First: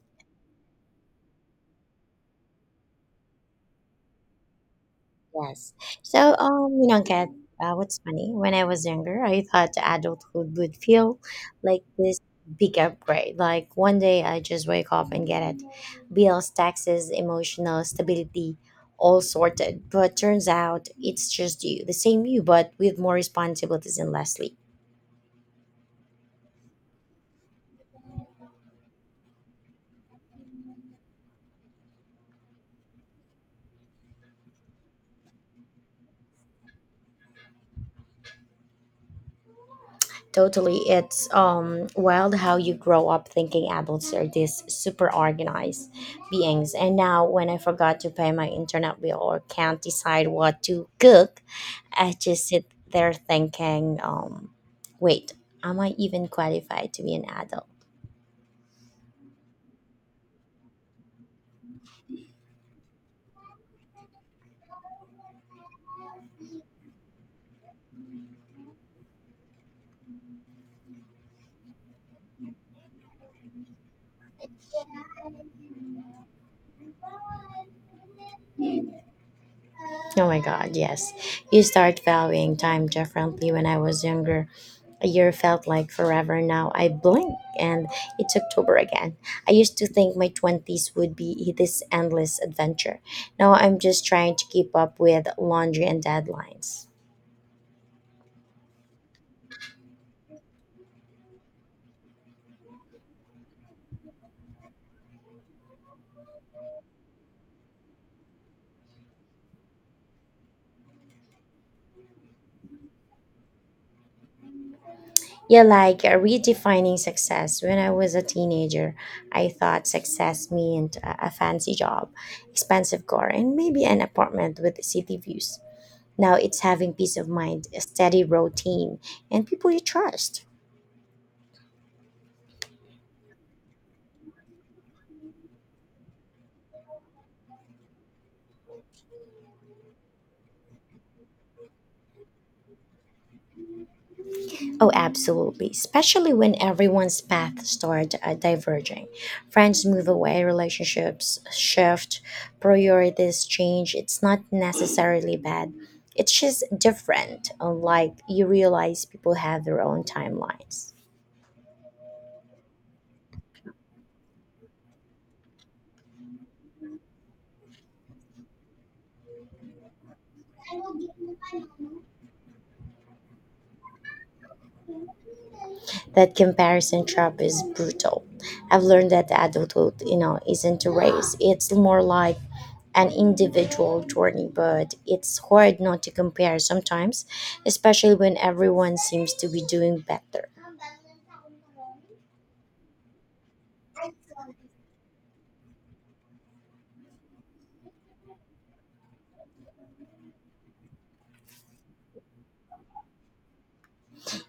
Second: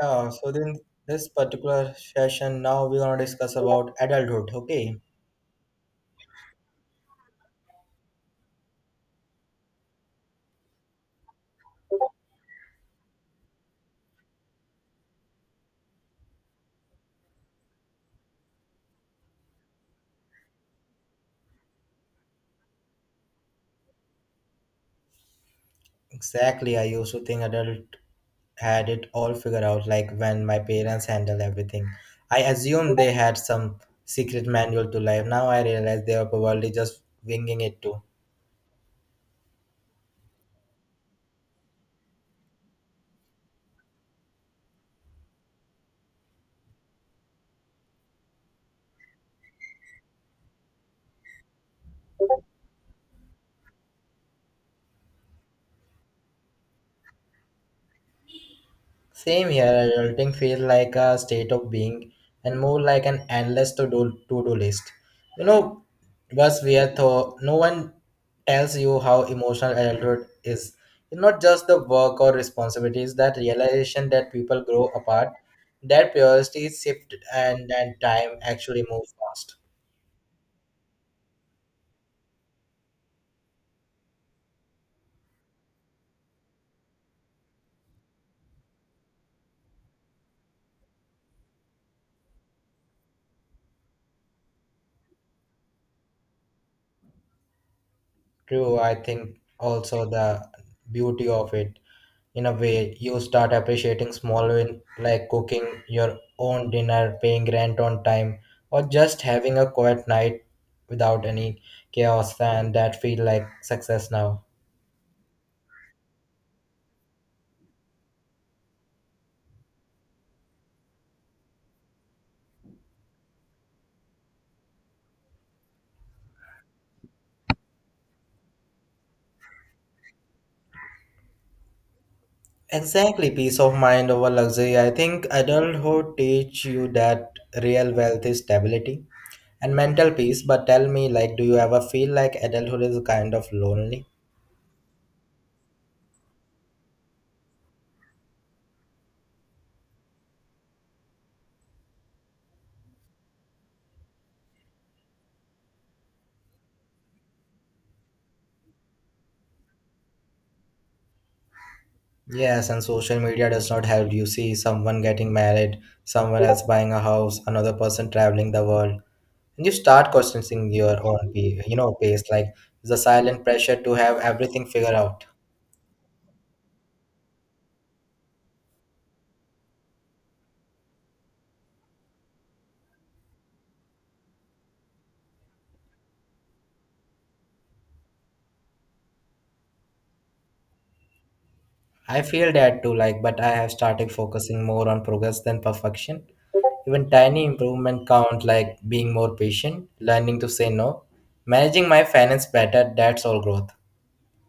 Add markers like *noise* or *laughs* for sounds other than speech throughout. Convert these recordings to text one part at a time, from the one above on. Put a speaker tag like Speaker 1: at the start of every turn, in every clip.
Speaker 1: Yeah, so then this particular session now we're gonna discuss about adulthood. Okay,
Speaker 2: Yes. So, you know, get what's funny? When I was younger, I thought adulthood would feel like this big upgrade. Like one day I just wake up and get it. Bills, taxes, emotional stability, all sorted. But turns out it's just you, the same you, but with more responsibilities and less sleep.
Speaker 1: exactly. I used to think adult had it all figured out, like when my parents handle everything. I assumed they had some secret manual to life. Now I realize they are probably just winging it too.
Speaker 2: Totally. It's wild how you grow up thinking adults are these super organized beings. And now, when I forgot to pay my internet bill or can't decide what to cook, I just sit there thinking, wait, am I even qualified to be an adult?
Speaker 1: Same here, adulting feels like a state of being and more like an endless to do list. You know, what's weird though, no one tells you how emotional adulthood is. It's not just the work or responsibilities, that realization that people grow apart, that priorities shift and that time actually moves fast.
Speaker 2: Oh my God, yes. You start valuing time differently. When I was younger, a year felt like forever. Now I blink and it's October again. I used to think my 20s would be this endless adventure. Now I'm just trying to keep up with laundry and deadlines.
Speaker 1: True, I think also the beauty of it. In a way you start appreciating small wins like cooking your own dinner, paying rent on time, or just having a quiet night without any chaos, and that feel like success now.
Speaker 2: Yeah, like redefining success. When I was a teenager, I thought success meant a fancy job, expensive car, and maybe an apartment with city views. Now it's having peace of mind, a steady routine, and people you trust.
Speaker 1: Exactly, peace of mind over luxury. I think adulthood teach you that real wealth is stability and mental peace. But tell me, like, do you ever feel like adulthood is kind of lonely?
Speaker 2: Oh, absolutely. Especially when everyone's paths start diverging. Friends move away, relationships shift, priorities change. It's not necessarily bad. It's just different. Unlike you realize people have their own timelines.
Speaker 1: Yes, and social media does not help. You see someone getting married, someone else buying a house, another person traveling the world, and you start questioning your own, pace. Like the silent pressure to have everything figured out.
Speaker 2: That comparison trap is brutal. I've learned that adulthood, isn't a race. It's more like an individual journey, but it's hard not to compare sometimes, especially when everyone seems to be doing better.
Speaker 1: I feel that too. Like, but I have started focusing more on progress than perfection. Even tiny improvement count, like being more patient, learning to say no, managing my finance better. That's all growth.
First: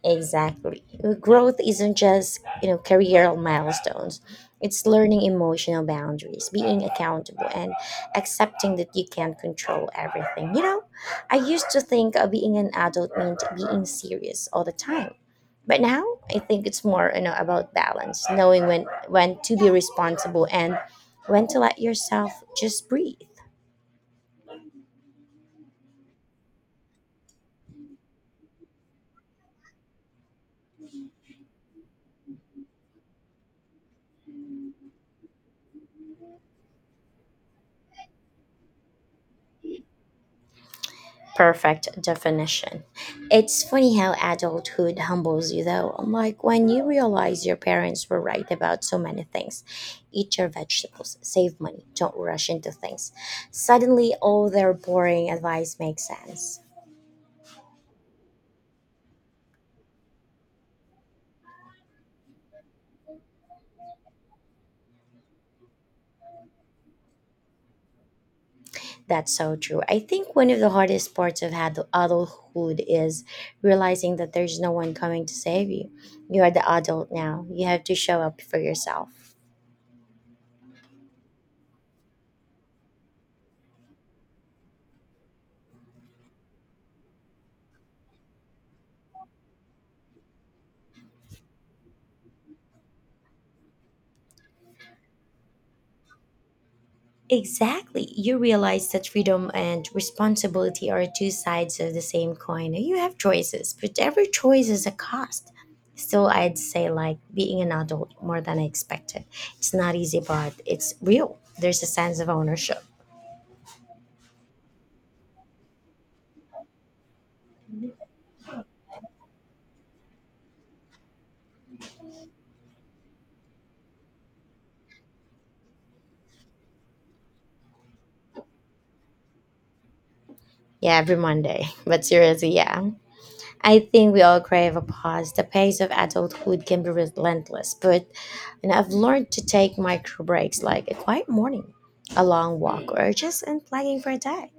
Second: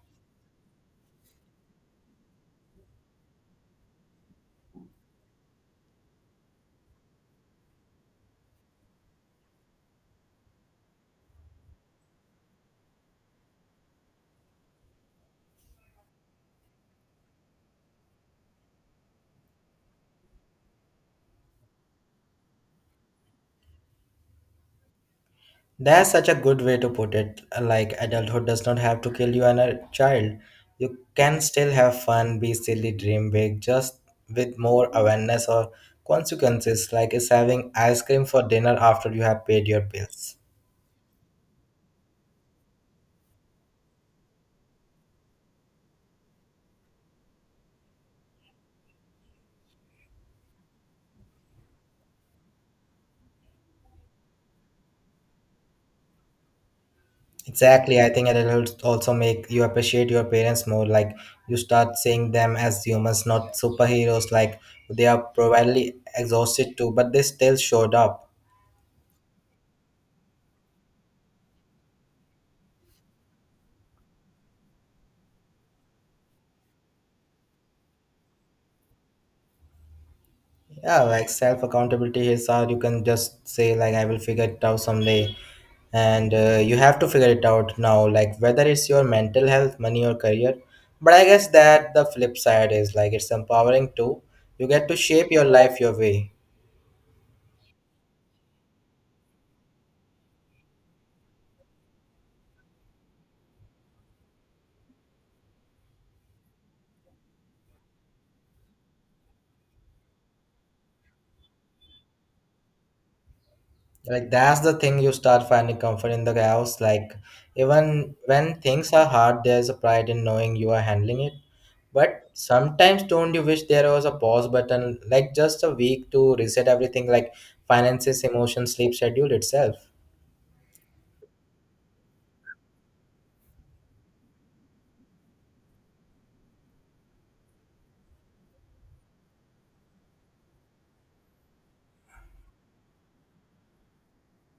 Speaker 2: Exactly. Growth isn't just, career milestones. It's learning emotional boundaries, being accountable and accepting that you can't control everything. I used to think being an adult meant being serious all the time. But now I think it's more, about balance, knowing when to be responsible and when to let yourself just breathe.
Speaker 1: That's such a good way to put it. Like, adulthood does not have to kill you and a child. You can still have fun, be silly, dream big, just with more awareness or consequences, like is having ice cream for dinner after you have paid your bills.
Speaker 2: Perfect definition. It's funny how adulthood humbles you, though. I'm like, when you realize your parents were right about so many things eat your vegetables, save money, don't rush into things. Suddenly, all their boring advice makes sense.
Speaker 1: Exactly. I think adulthood also make you appreciate your parents more. Like, you start seeing them as humans, not superheroes. Like, they are probably exhausted too, but they still showed up.
Speaker 2: That's so true. I think one of the hardest parts of adulthood is realizing that there's no one coming to save you. You are the adult now, you have to show up for yourself.
Speaker 1: Yeah, like self accountability is, or you can just say like I will figure it out someday, and you have to figure it out now, like whether it's your mental health, money, or career. But I guess that the flip side is like it's empowering too. You get to shape your life your way.
Speaker 2: Exactly. You realize that freedom and responsibility are two sides of the same coin. You have choices, but every choice is a cost. Still, I'd say, like, being an adult more than I expected. It's not easy, but it's real. There's a sense of ownership.
Speaker 1: Like that's the thing, you start finding comfort in the chaos. Like, even when things are hard, there's a pride in knowing you are handling it. But sometimes don't you wish there was a pause button, like just a week to reset everything, like finances, emotions, sleep schedule itself?
Speaker 2: Yeah, every Monday. *laughs* But seriously, yeah. I think we all crave a pause. The pace of adulthood can be relentless, but and I've learned to take micro breaks like a quiet morning, a long walk, or just unplugging for a day.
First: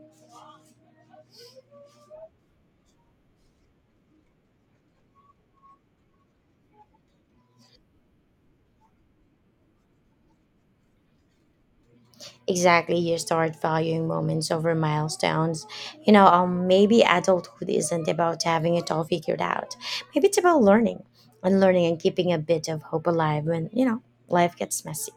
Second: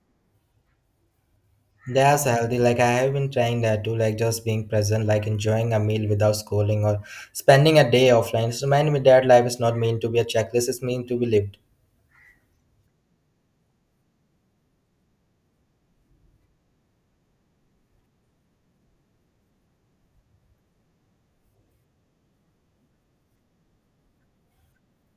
Speaker 1: That's healthy. Like I have been trying that too, like just being present, like enjoying a meal without scrolling or spending a day offline. It's reminding me that life is not meant to be a checklist, it's meant to be lived.
Speaker 2: Exactly, you start valuing moments over milestones. Maybe adulthood isn't about having it all figured out. Maybe it's about learning and learning and keeping a bit of hope alive when life gets messy.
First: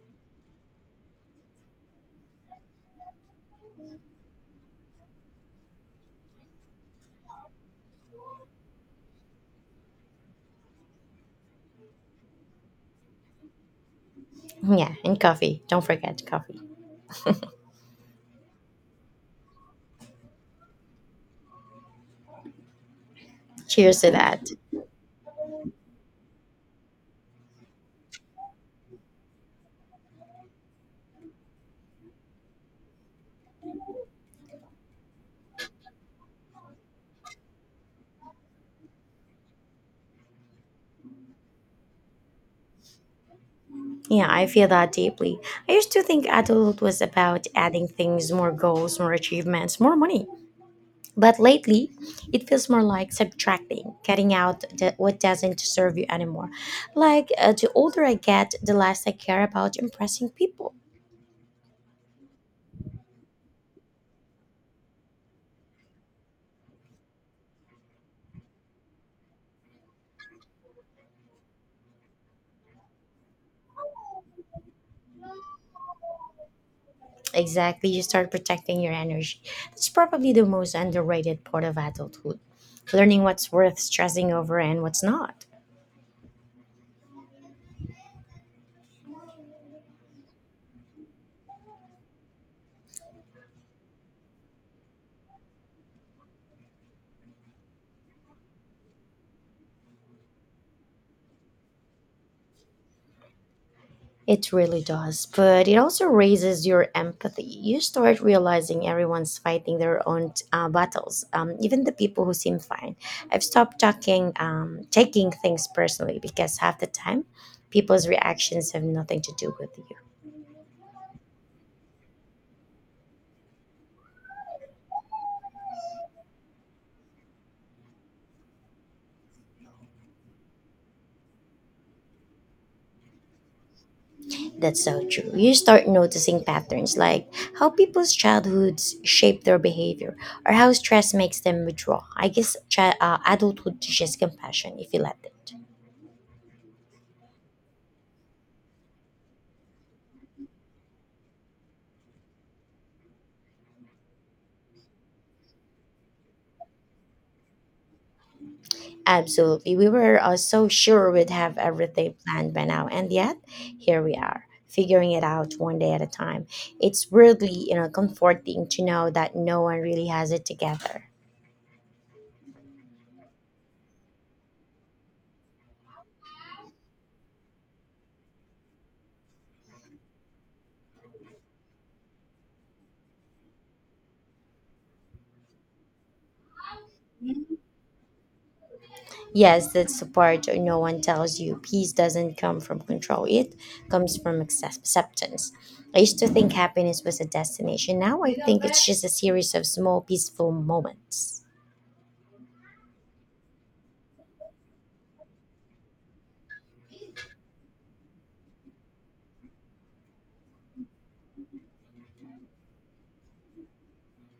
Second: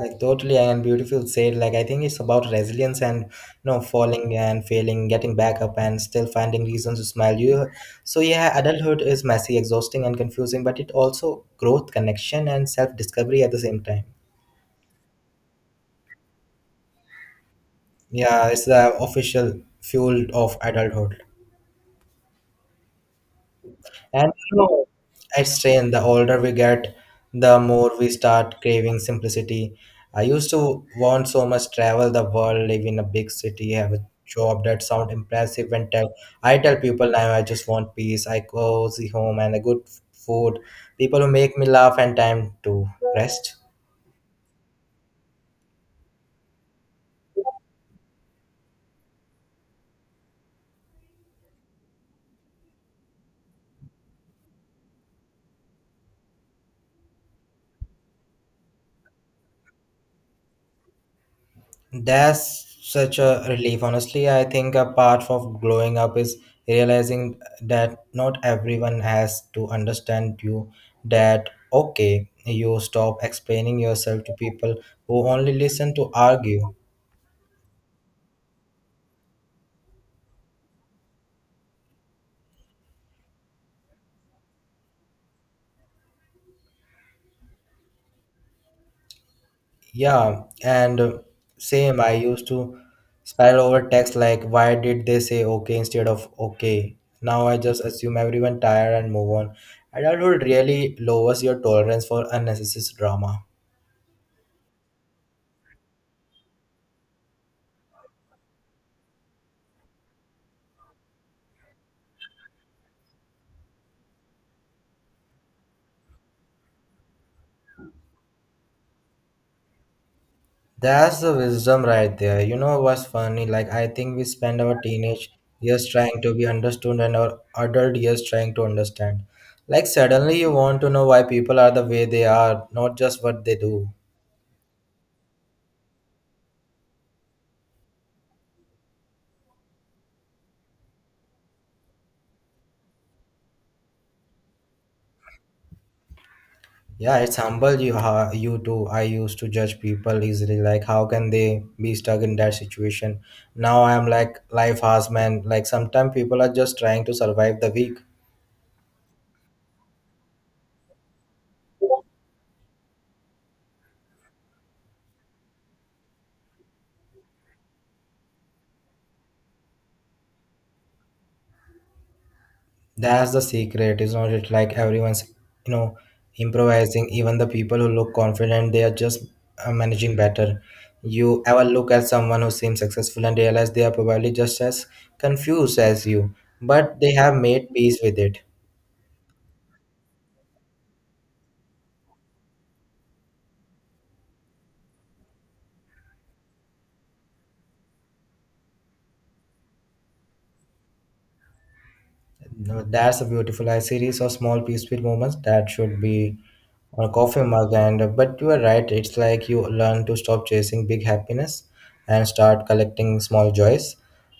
Speaker 1: Like, totally, and beautiful said. Like, I think it's about resilience and, you know, falling and failing, getting back up and still finding reasons to smile. You, so yeah, adulthood is messy, exhausting, and confusing, but it also growth, connection, and self discovery at the same time.
Speaker 2: *laughs* Yeah, and coffee, don't forget coffee.
Speaker 1: Yeah, it's the official fuel of adulthood.
Speaker 2: Cheers to
Speaker 1: And
Speaker 2: that.
Speaker 1: you know, I strain the older we get, the more we start craving simplicity. I used to want so much, travel the world, live in a big city, have a job that sound impressive, and tell I tell people now I just want peace, I cozy home and a good food, people who make me laugh and time to rest.
Speaker 2: Yeah, I feel that deeply. I used to think adulthood was about adding things more goals more achievements more money. But lately, it feels more like subtracting, cutting out the, what doesn't serve you anymore. Like the older I get, the less I care about impressing people.
Speaker 1: That's such a relief. Honestly, I think a part of growing up is realizing that not everyone has to understand you. That okay, you stop explaining yourself to people who only listen to argue.
Speaker 2: Exactly, you start protecting your energy. That's probably the most underrated part of adulthood, learning what's worth stressing over and what's not.
Speaker 1: Yeah, and same, I used to spiral over text like, why did they say okay instead of okay? Now I just assume everyone tired and move on. Adulthood really lowers your tolerance for unnecessary drama.
Speaker 2: It really does, but it also raises your empathy. You start realizing everyone's fighting their own battles, even the people who seem fine. I've stopped taking things personally because half the time, people's reactions have nothing to do with you.
Speaker 1: That's the wisdom right there. You know what's funny? Like, I think we spend our teenage years trying to be understood and our adult years trying to understand. Like, suddenly you want to know why people are the way they are, not just what they do.
Speaker 2: That's so true. You start noticing patterns like how people's childhoods shape their behavior or how stress makes them withdraw. I guess adulthood teaches compassion if you let it.
Speaker 1: Yeah, it's humble you, you do. I used to judge people easily, like how can they be stuck in that situation? Now I'm like life has man. Like sometimes people are just trying to survive the week.
Speaker 2: Absolutely. We were so sure we'd have everything planned by now, and yet here we are, figuring it out one day at a time. It's weirdly, comforting to know that no one really has it together.
Speaker 1: That's the secret, it's not it? Like everyone's, you know, improvising. Even the people who look confident, they are just managing better. You ever look at someone who seems successful and realize they are probably just as confused as you, but they have made peace with it.
Speaker 2: Yes, that's the part no one tells you. Peace doesn't come from control, it comes from acceptance. I used to think happiness was a destination. Now I think it's just a series of small, peaceful moments.
Speaker 1: No, that's a beautiful, a series of small peaceful moments that should be on a coffee mug. And but you are right, it's like you learn to stop chasing big happiness and start collecting small joys,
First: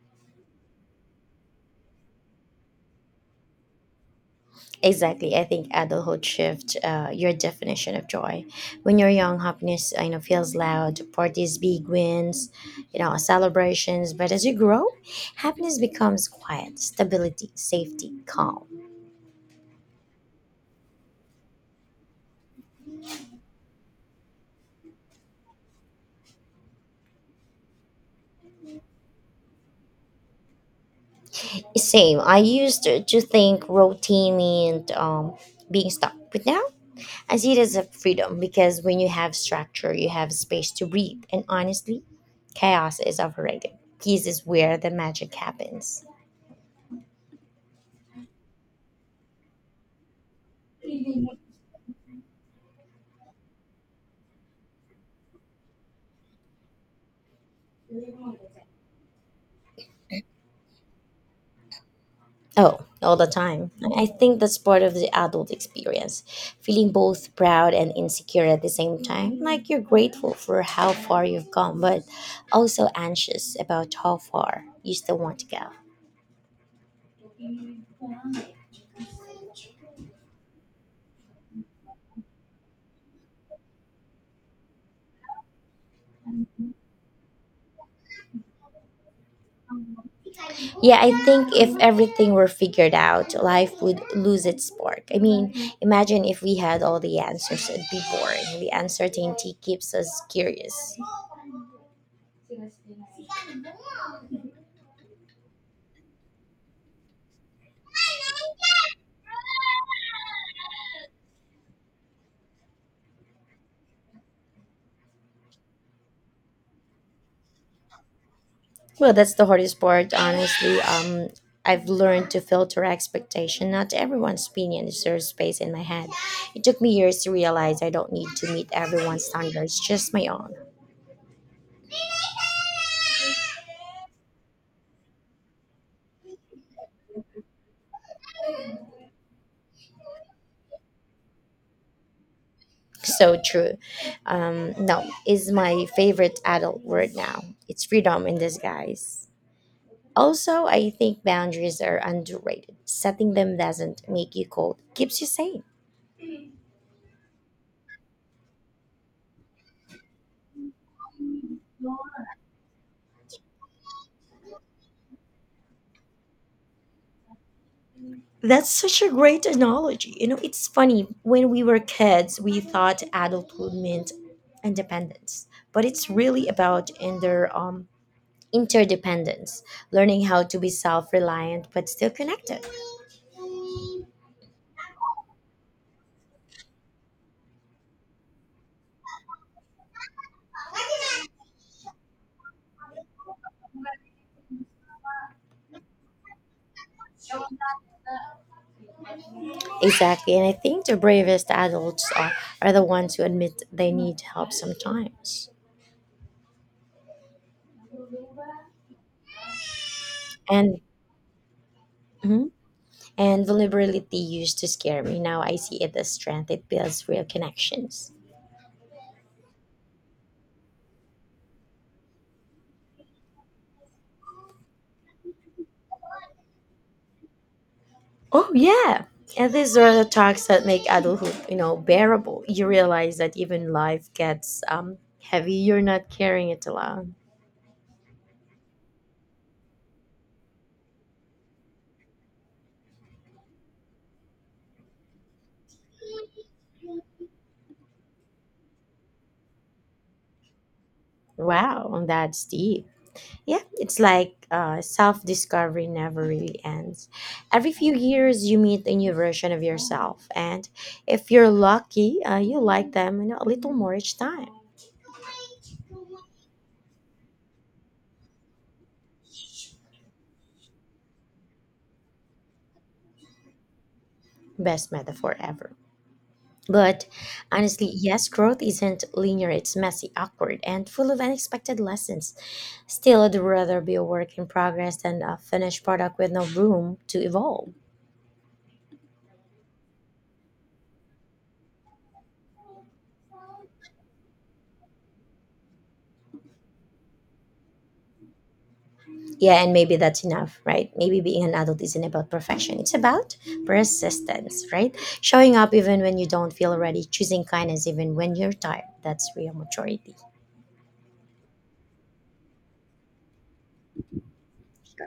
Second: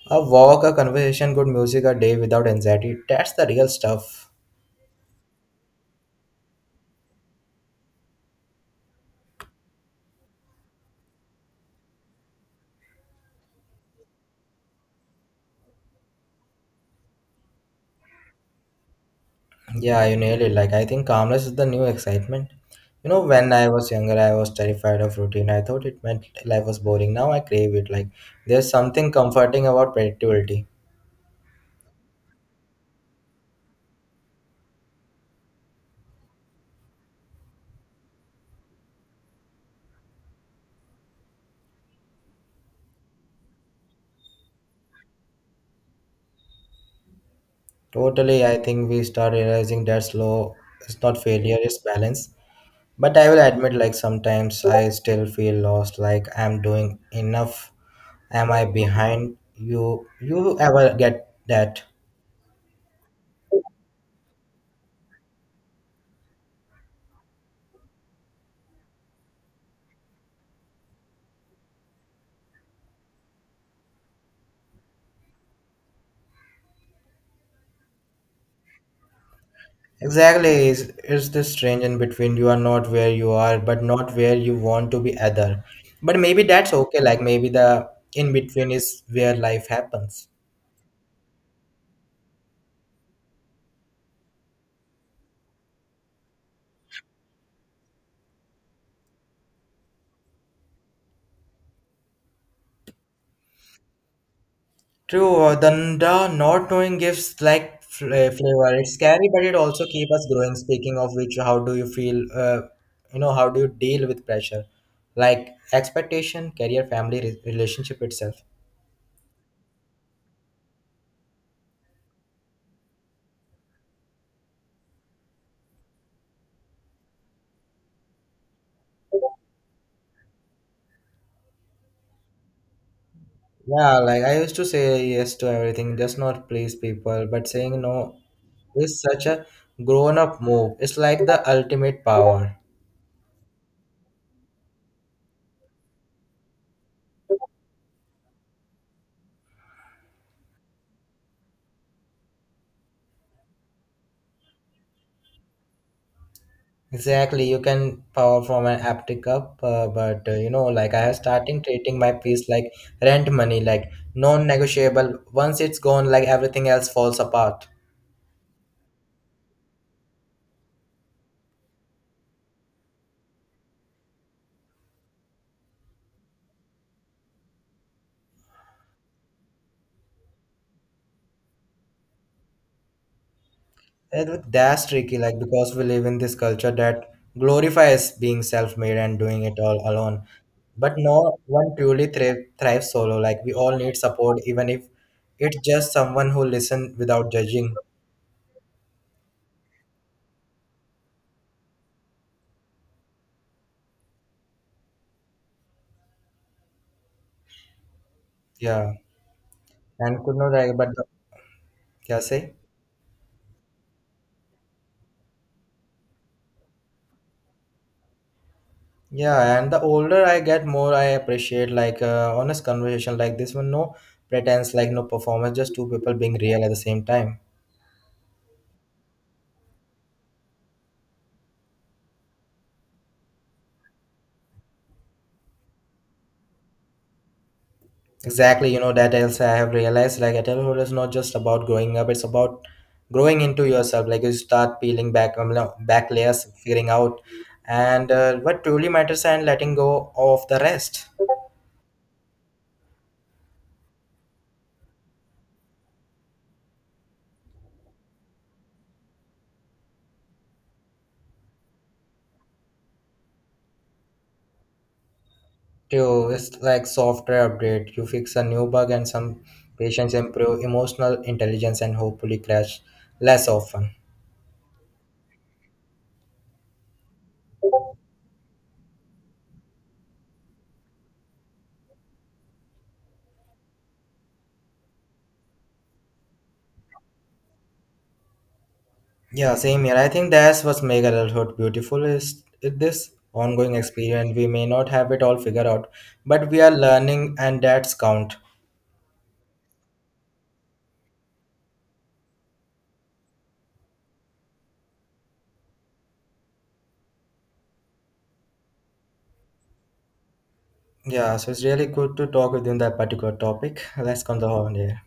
Speaker 1: a walk, a conversation, good music, a day without anxiety, that's the real stuff.
Speaker 2: Exactly. I think adulthood shifts your definition of joy. When you're young, happiness feels loud, parties, big wins, celebrations. But as you grow, happiness becomes quiet, stability, safety, calm.
Speaker 1: Yeah, you nailed it. Like, I think calmness is the new excitement. You know, when I was younger I was terrified of routine, I thought it meant life was boring. Now I crave it, like there's something comforting about predictability.
Speaker 2: Same. I used to think routine meant being stuck, but now I see it as a freedom because when you have structure, you have space to breathe. And honestly, chaos is overrated. Peace is where the magic happens.
Speaker 1: Totally, I think we start realizing that slow is not failure, it's balance. But I will admit, like sometimes I still feel lost, like I'm doing enough. Am I behind? You ever get that?
Speaker 2: Oh, all the time. I think that's part of the adult experience. Feeling both proud and insecure at the same time. Like you're grateful for how far you've come, but also anxious about how far you still want to go.
Speaker 1: Exactly, is this strange in between? You are not where you are, but not where you want to be either. But maybe that's okay, like maybe the in between is where life happens.
Speaker 2: Yeah, I think if everything were figured out, life would lose its spark. I mean, imagine if we had all the answers, it'd be boring. The uncertainty keeps us curious.
Speaker 1: True, the not knowing gives like flavor. It's scary, but it also keep us growing. Speaking of which, how do you feel? You know, how do you deal with pressure, like expectation, career, family, relationship itself?
Speaker 2: Well, that's the hardest part, honestly. I've learned to filter expectation. Not everyone's opinion deserves space in my head. It took me years to realize I don't need to meet everyone's standards, just my own.
Speaker 1: Yeah, like I used to say yes to everything, just not please people. But saying no is such a grown-up move. It's like the ultimate power.
Speaker 2: So true. No, is my favorite adult word now. It's freedom in disguise. Also, I think boundaries are underrated. Setting them doesn't make you cold, keeps you sane.
Speaker 1: Exactly, you can power from an haptic cup, but you know, like I have starting treating my piece like rent money, like non-negotiable. Once it's gone, like everything else falls apart.
Speaker 2: That's such a great analogy. You know, it's funny. When we were kids, we thought adulthood meant independence, but it's really about interdependence, learning how to be self reliant but still connected.
Speaker 1: And look, that's tricky, like because we live in this culture that glorifies being self-made and doing it all alone. But no one truly thrives solo. Like we all need support, even if it's just someone who listen without judging.
Speaker 2: Exactly, and I think the bravest adults are the ones who admit they need help sometimes.
Speaker 1: Yeah, and could not,
Speaker 2: And,
Speaker 1: but yeah,
Speaker 2: mhm,
Speaker 1: say.
Speaker 2: and vulnerability used to scare me. Now I see it as strength. It builds real connections.
Speaker 1: Yeah, and the older I get, more I appreciate like honest conversation like this one. No pretense, like no performance, just two people being real at the same time.
Speaker 2: Oh yeah. And these are the talks that make adulthood, bearable. You realize that even life gets heavy, you're not carrying it alone.
Speaker 1: Exactly, you know that else I have realized like adulthood is not just about growing up; it's about growing into yourself. Like you start peeling back back layers, figuring out, and what truly matters, and letting go of the rest.
Speaker 2: Wow, that's deep. Yeah, it's like self discovery never really ends. Every few years, you meet a new version of yourself, and if you're lucky, you like them, a little more each time.
Speaker 1: Too, it's like software update. You fix a new bug, and some patients improve emotional intelligence, and hopefully crash less often.
Speaker 2: Best metaphor ever. But honestly, yes, growth isn't linear, it's messy, awkward, and full of unexpected lessons. Still, I'd rather be a work in progress than a finished product with no room to evolve.
Speaker 1: Yeah, same here. I think that's what's make adulthood beautiful, is it this ongoing experience. We may not have it all figured out, but we are learning and that's count.
Speaker 2: Yeah, and maybe that's enough, right? Maybe being an adult isn't about perfection, it's about persistence, right? Showing up even when you don't feel ready, choosing kindness even when you're tired. That's real maturity.
Speaker 1: Yeah, so it's really good to talk within that particular topic. Let's come to the horn here.